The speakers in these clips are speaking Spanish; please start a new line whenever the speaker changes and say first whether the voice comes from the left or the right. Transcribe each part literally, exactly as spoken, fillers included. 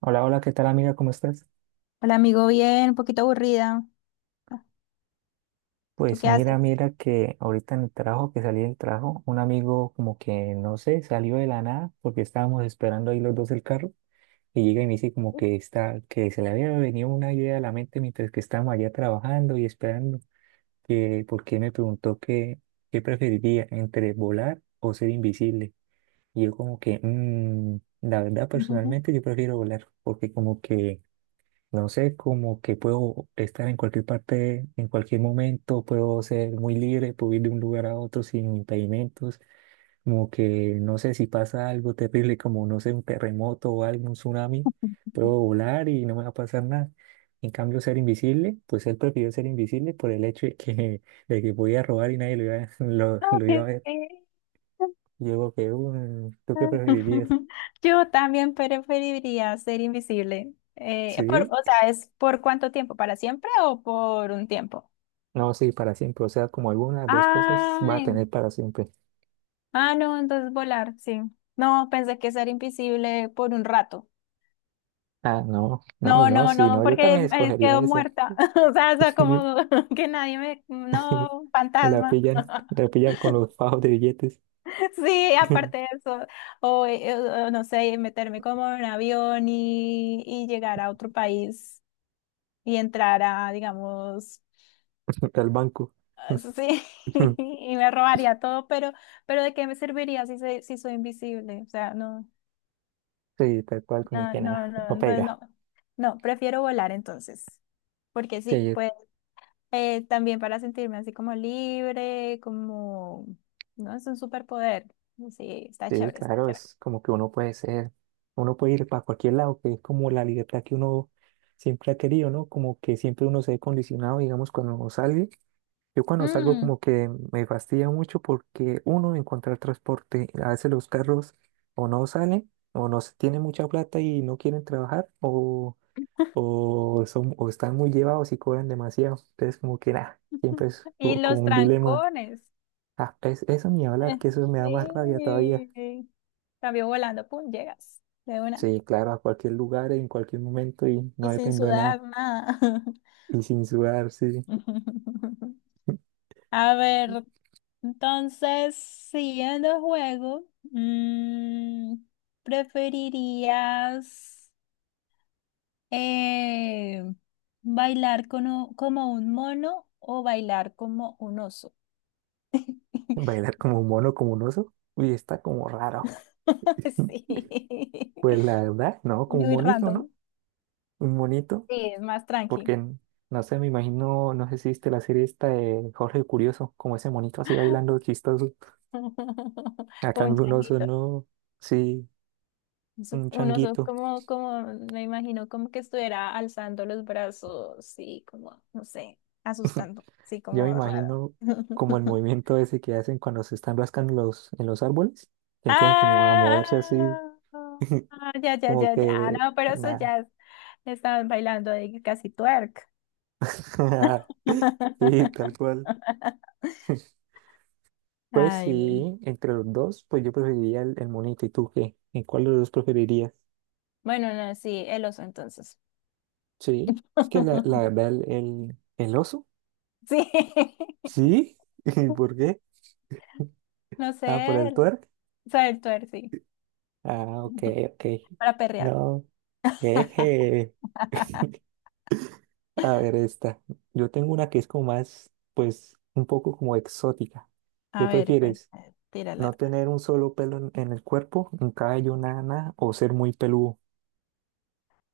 right: Hola, hola, ¿qué tal amiga? ¿Cómo estás?
left: Hola amigo, bien, un poquito aburrida. ¿Tú
right: Pues
left: qué haces?
right: mira, mira que ahorita en el trabajo, que salí del trabajo, un amigo como que, no sé, salió de la nada porque estábamos esperando ahí los dos el carro y llega y me dice como que está, que se le había venido una idea a la mente mientras que estábamos allá trabajando y esperando, que porque me preguntó que, qué preferiría entre volar o ser invisible. Y yo como que, "Mm, la verdad
left: Ujú.
right: personalmente yo prefiero volar porque como que... No sé, como que puedo estar en cualquier parte, en cualquier momento, puedo ser muy libre, puedo ir de un lugar a otro sin impedimentos, como que no sé si pasa algo terrible, como no sé, un terremoto o algo, un tsunami, puedo volar y no me va a pasar nada. En cambio, ser invisible, pues él prefirió ser invisible por el hecho de que, de que podía robar y nadie lo iba, a- lo,
left: No,
right: lo iba a
left: es
right: ver.
left: que-
right: Yo que, "Mm, ¿tú qué preferirías?
left: Yo también preferiría ser invisible. Eh, por,
right: Sí,
left: o sea, ¿es por cuánto tiempo? ¿Para siempre o por un tiempo?
right: no, sí, para siempre, o sea, como algunas dos cosas va a
left: Ay,
right: tener para siempre.
left: ah, no, entonces volar, sí. No, pensé que ser invisible por un rato.
right: Ah, no, no,
left: No,
right: no,
left: no,
right: sí,
left: no,
right: no, yo
left: porque
right: también
left: eh,
right: escogería
left: quedo
right: esa.
left: muerta. O sea, o sea, como que nadie me... No,
right: Me La
left: fantasma.
right: pillan, la pillan con los fajos de billetes
left: Sí, aparte de eso, o, eh, o no sé, meterme como en un avión y, y llegar a otro país y entrar a, digamos,
right: al banco.
left: ah, sí, y me robaría todo, pero, pero ¿de qué me serviría si, se si soy invisible? O sea, no,
right: Sí, tal cual, como
left: no,
right: que
left: no,
right: nada,
left: no,
right: no
left: entonces
right: pega.
left: no, no, prefiero volar entonces, porque sí,
right: Sí,
left: pues eh, también para sentirme así como libre, como, no, es un superpoder, sí, está
right: sí,
left: chévere, está
right: claro,
left: chévere.
right: es como que uno puede ser, uno puede ir para cualquier lado, que es como la libertad que uno siempre ha querido, ¿no? Como que siempre uno se ve condicionado, digamos, cuando sale. Yo cuando salgo como que me fastidia mucho porque uno, encontrar transporte, a veces los carros o no salen o no se- tienen mucha plata y no quieren trabajar o, o, son, o están muy llevados y cobran demasiado. Entonces como que nada, siempre es
left: Y
right: co- como
left: los
right: un dilema.
left: trancones.
right: Ah, es, eso ni
left: Eh,
right: hablar, que eso me da más rabia todavía.
left: Sí. Cambio volando, pum, llegas de una.
right: Sí, claro, a cualquier lugar, en cualquier momento y
left: Y
right: no
left: sin
right: dependo de
left: sudar
right: nada.
left: nada.
right: Y sin sudar, sí.
left: A ver, entonces, siguiendo el juego, mm, ¿preferirías eh, bailar con u- como un mono o bailar como un oso?
right: Bailar como un mono, como un oso. Uy, está como raro.
left: Sí.
right: Pues la verdad, no, como un
left: Muy
right: monito,
left: random.
right: ¿no? un monito,
left: Sí, es más
right: porque
left: tranqui.
right: n- no sé, me imagino, no sé si viste la serie esta de Jorge el Curioso, como ese monito así bailando chistoso. A
left: Como un
right: cambio un oso,
left: changuito.
right: no, sí,
left: Eso-
right: un
left: Un oso
right: changuito.
left: como, como, me imagino como que estuviera alzando los brazos, sí, como, no sé, asustando, sí,
right: Yo me
left: como raro.
right: imagino como el movimiento ese que hacen cuando se están rascando los, en los árboles, que empiezan como a
left: Ah,
right: moverse así,
left: ah, ya, ya,
right: como
left: ya, ya,
right: que
left: no, pero eso
right: nada.
left: ya es- estaban bailando ahí casi twerk.
right: Sí, tal cual. Pues
left: Ay, bueno.
right: sí, entre los dos, pues yo preferiría el, el monito. ¿Y tú qué? ¿En cuál de los dos preferirías?
left: Bueno, no, sí, el oso entonces.
right: Sí, es que la, la verdad, el, el, el oso.
left: Sí,
right: Sí, ¿y por qué?
left: no
right: Ah, por
left: sé,
right: el
left: el-
right: twerk.
left: o sea, el twerk, sí,
right: Ah, ok, ok.
left: para perrear.
right: No, jeje. A ver, esta. Yo tengo una que es como más, pues, un poco como exótica.
left: A
right: ¿Qué
left: ver, cuen-
right: prefieres?
left: tírala.
right: ¿No tener un solo pelo en, en el cuerpo, un cabello, nada, nada, o ser muy peludo?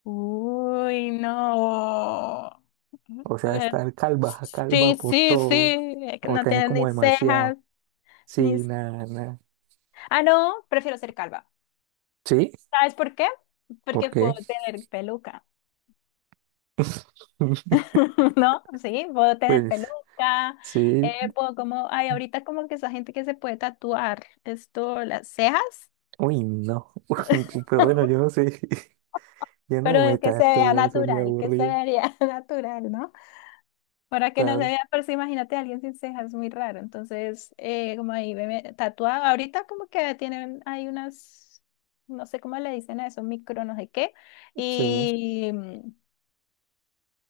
left: Uy, no.
right: O sea,
left: Eh,
right: estar calva, calva
left: Sí,
right: por
left: sí,
right: todo,
left: sí. Es que
right: o
left: no
right: tener
left: tienes
right: como
left: ni
right: demasiado.
left: cejas,
right: Sí,
left: ni... s-
right: nada, nada.
left: Ah, no, prefiero ser calva.
right: Sí,
left: ¿Sabes por qué? Porque
right: ¿por
left: puedo
right: qué?
left: tener peluca, ¿no? Sí, puedo tener
right: Pues.
left: peluca.
right: Sí,
left: Eh, puedo como, ay, ahorita como que esa gente que se puede tatuar esto, las cejas,
right: uy, no. Pero bueno, yo no sé, yo no me
left: pero que se vea
right: tatúo eso ni
left: natural, que se
right: aburrido,
left: vea natural, ¿no? Para que no se
right: Pablo.
left: vea, pero sí, imagínate a alguien sin cejas, muy raro. Entonces, eh, como ahí me tatuado, ahorita como que tienen, hay unas, no sé cómo le dicen a eso, micro no sé qué,
right: Sí,
left: y,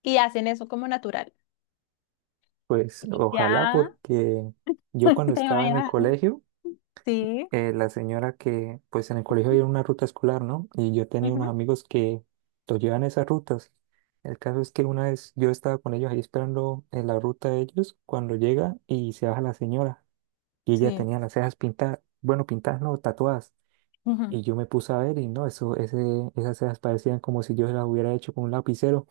left: y hacen eso como natural.
right: pues ojalá
left: Ya,
right: porque yo cuando
left: ¿te
right: estaba en el
left: imaginas?
right: colegio,
left: Sí.
right: eh, la señora que, pues en el colegio había una ruta escolar, ¿no? Y yo tenía unos
left: Ujú,
right: amigos que los llevan esas rutas. El caso es que una vez yo estaba con ellos ahí esperando en la ruta de ellos, cuando llega y se baja la señora y ella
left: sí.
right: tenía las cejas pintadas, bueno, pintadas no, tatuadas.
left: Ujú.
right: Y yo me puse a ver y no, eso, ese, esas cejas parecían como si yo las hubiera hecho con un lapicero.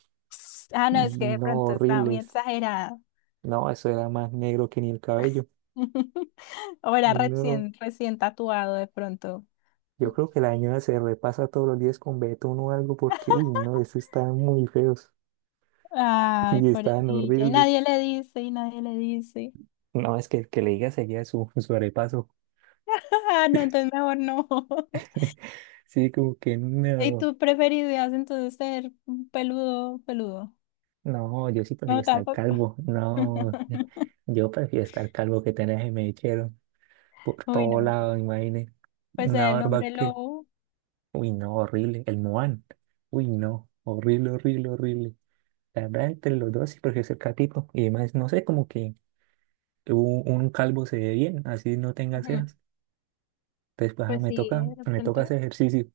left: Ah, no, es
right: Y
left: que de
right: no,
left: pronto estaba muy
right: horribles.
left: exagerada.
right: No, eso era más negro que ni el cabello.
left: O
right: Y
left: era
right: no,
left: recién, recién tatuado de pronto.
right: yo creo que la señora se repasa todos los días con betún o algo porque, uy, no, eso estaban muy feos
left: Ay,
right: y estaban
left: pobrecilla. Y nadie
right: horribles.
left: le dice, y nadie le dice.
right: No, es que el que le diga seguía su, su arepaso.
left: Ah, no, entonces mejor no.
right: Sí, como que
left: ¿Y
right: no,
left: tú preferirías entonces ser peludo, peludo?
right: no, yo sí prefiero
left: No,
right: estar
left: tampoco.
right: calvo. No, yo prefiero estar calvo que tener mechero por
left: Uy,
right: todo
left: no.
right: lado, imagínate.
left: Pues
right: Una
left: el
right: barba
left: hombre
right: que,
left: lobo.
right: uy, no, horrible. El Moan, uy, no, horrible, horrible, horrible. La verdad, entre los dos sí prefiero ser catito. Y además, no sé, como que un, un calvo se ve bien, así no tenga
left: Ujú.
right: cejas. Entonces, pues, ah,
left: Pues
right: me
left: sí,
right: toca,
left: de
right: me toca
left: pronto.
right: hacer ejercicio.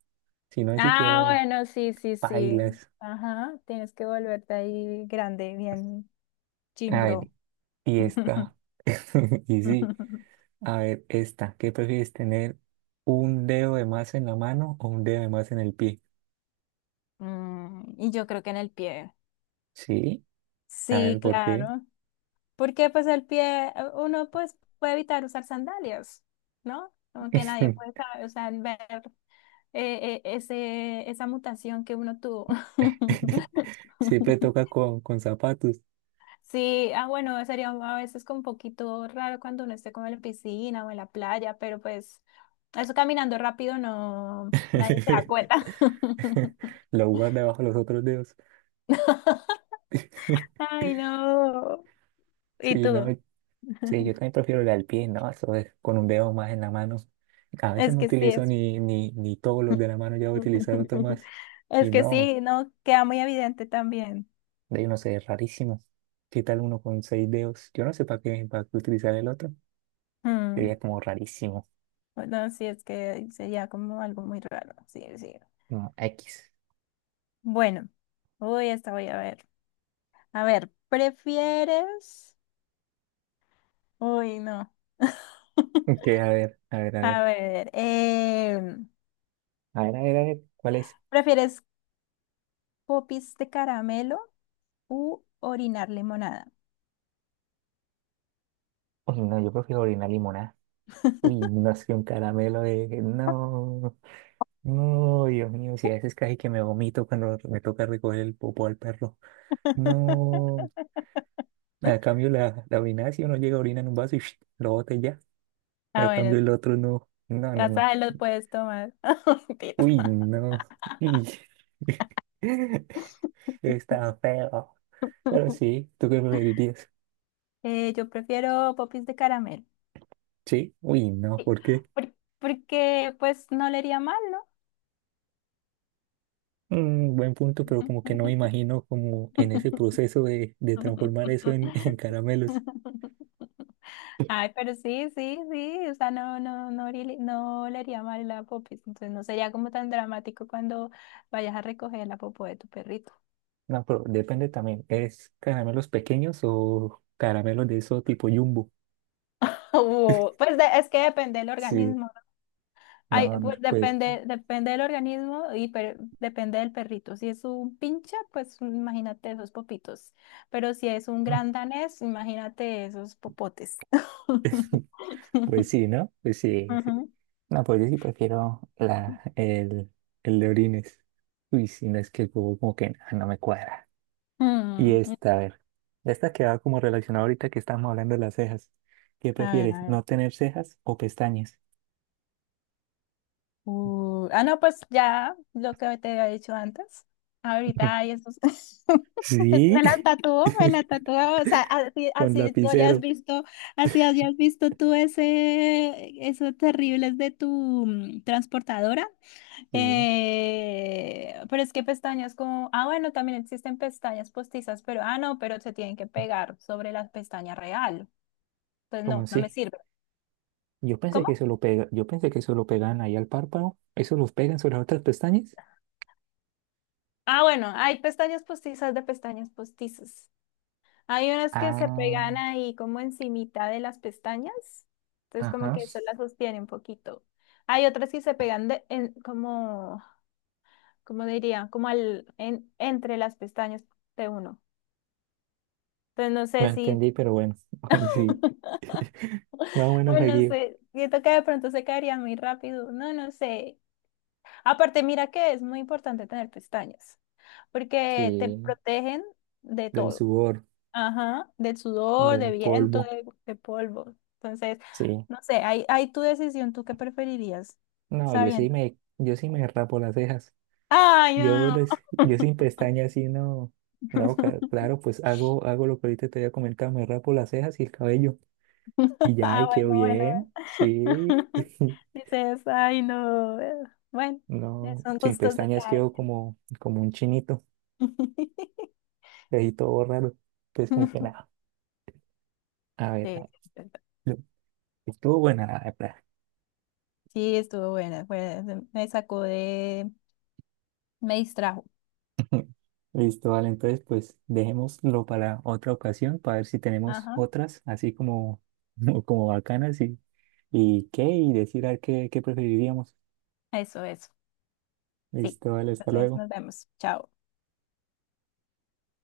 right: Si no, así
left: Ah,
right: quedo
left: bueno, sí, sí, sí.
right: pailas.
left: Ajá, tienes que volverte ahí grande, bien
right: A
left: chimbro.
right: ver, y esta, y sí, a ver, esta, ¿qué prefieres tener? ¿Un dedo de más en la mano o un dedo de más en el pie?
left: Mm, y yo creo que en el pie.
right: Sí, a ver,
left: Sí,
right: ¿por qué?
left: claro. Porque pues el pie, uno pues puede evitar usar sandalias, ¿no? Como que nadie puede saber, o sea, ver eh, eh, ese, esa mutación que uno tuvo.
right: Siempre toca con, con zapatos.
left: Sí, ah, bueno, sería a veces como un poquito raro cuando uno esté como en la piscina o en la playa, pero pues eso caminando rápido no, nadie se da cuenta.
right: Lo guarda bajo los otros dedos.
left: Ay, no. ¿Y
right: Sí, no,
left: tú?
right: sí, yo también prefiero la del pie, ¿no? Eso es con un dedo más en la mano. A veces
left: Es
right: no
left: que sí,
right: utilizo
left: es
right: ni, ni, ni todos los de la mano, ya voy a utilizar otro más. Y
left: es que
right: no,
left: sí, no queda muy evidente también.
right: de ahí no sé, es rarísimo. ¿Qué tal uno con seis dedos? Yo no sé para qué, para qué utilizar el otro.
left: Mm,
right: Sería como rarísimo.
left: Bueno, sí, es que sería como algo muy raro. Sí, sí.
right: Como X.
left: Bueno, uy, esta voy a ver. A ver, ¿prefieres? Uy, no.
right: Ok, a ver, a ver, a
left: A
right: ver.
left: ver, eh,
right: A ver, a ver, a ver. ¿Cuál es?
left: ¿prefieres popis de caramelo u orinar limonada?
right: Uy, no, yo prefiero orinar limonada. Uy, no es que un caramelo de... No, no, Dios mío, si a veces casi que me vomito cuando me toca recoger el popo al perro. No, a cambio la, la orina, si uno llega a orinar en un vaso y ¡sh! Lo bota y ya.
left: Ah,
right: A
left: bueno,
right: cambio el otro no, no, no,
left: ya
right: no.
left: sabes, los puedes tomar. Mentira.
right: Uy, no. Uy. Está feo. Pero sí, ¿tú qué preferirías?
left: Eh, yo prefiero popis de caramelo.
right: Sí, uy, no,
left: Sí,
right: ¿por qué?
left: por- porque pues no le haría mal, ¿no?
right: Mm, buen punto, pero como que no me imagino como en ese proceso de, de transformar eso en, en caramelos.
left: Ay, pero sí, sí, sí, o sea, no, no, no, haría- no le haría mal la popis, entonces no sería como tan dramático cuando vayas a recoger la popó de tu perrito.
right: No, pero depende también. ¿Es caramelos pequeños o caramelos de eso tipo jumbo?
left: O, pues de- es que depende del
right: Sí,
left: organismo. Ay,
right: no,
left: pues
right: pues,
left: depende, depende del organismo y per- depende del perrito. Si es un pincha, pues imagínate esos popitos. Pero si es un gran danés, imagínate esos popotes.
right: pues sí, ¿no? Pues sí, sí.
left: Ujú.
right: No, pues yo sí prefiero la, el, el de orines. Uy, si no es que como, como que no, no me cuadra. Y
left: Mm,
right: esta, a ver, esta que va como relacionada ahorita que estamos hablando de las cejas. ¿Qué
left: a ver,
right: prefieres,
left: a ver.
right: no tener cejas o pestañas?
left: Uh, ah, no, pues ya lo que te había dicho antes. Ahorita hay esos.
right: Sí,
left: Me la tatuó, me la tatuó. O sea, así,
right: con
left: así tú hayas
right: lapicero.
left: visto, así hayas visto tú ese, esos terribles de tu mm, transportadora.
right: Sí,
left: Eh, pero es que pestañas como. Ah, bueno, también existen pestañas postizas, pero ah, no, pero se tienen que pegar sobre la pestaña real. Pues
right: como
left: no, no me
right: así.
left: sirve.
right: Yo pensé
left: ¿Cómo?
right: que eso lo pega, yo pensé que eso lo pegan ahí al párpado. ¿Eso los pegan sobre las otras pestañas?
left: Ah, bueno, hay pestañas postizas de pestañas postizas. Hay unas que se
right: Ah,
left: pegan ahí como encimita de las pestañas, entonces como
right: ajá.
left: que eso las sostiene un poquito. Hay otras que se pegan de, en, como, como diría, como al, en, entre las pestañas de uno. Entonces no
right: Lo
left: sé si,
right: entendí, pero bueno. Sí, más o menos me
left: bueno, no
right: guío.
left: sé, siento que de pronto se caería muy rápido, no, no sé. Aparte, mira que es muy importante tener pestañas, porque te
right: Sí,
left: protegen de
right: del
left: todo.
right: sudor,
left: Ajá, del sudor, de
right: del
left: viento,
right: polvo.
left: de, de polvo. Entonces,
right: Sí.
left: no sé, hay, hay tu decisión, ¿tú qué preferirías?
right: No, yo sí
left: Sabiendo.
right: me, yo sí me rapo las cejas.
left: Ay,
right: Yo
left: no.
right: les, yo sin pestañas sí no. No, ca- claro, pues hago, hago lo que ahorita te había comentado, me rapo las cejas y el cabello. Y ya,
left: Ah,
right: y quedo
left: bueno, bueno.
right: bien.
left: Bueno.
right: Sí.
left: Dices, ay, no. Bueno,
right: No,
left: son
right: sin
left: gustos de
right: pestañas
left: cada
right: quedo como, como un chinito,
left: quien.
right: ahí todo raro. Pues como que nada, a ver,
left: Sí,
right: a-
left: sí, es verdad.
right: lo- estuvo buena la verdad.
left: Sí, estuvo buena. Fue- me sacó de, me distrajo.
right: Listo, vale, entonces pues dejémoslo para otra ocasión, para ver si tenemos
left: Ajá,
right: otras, así como, como bacanas y, y qué, y decir a ver qué, qué preferiríamos.
left: eso, eso. Sí.
right: Listo, vale, hasta
left: Entonces,
right: luego.
left: nos vemos. Chao.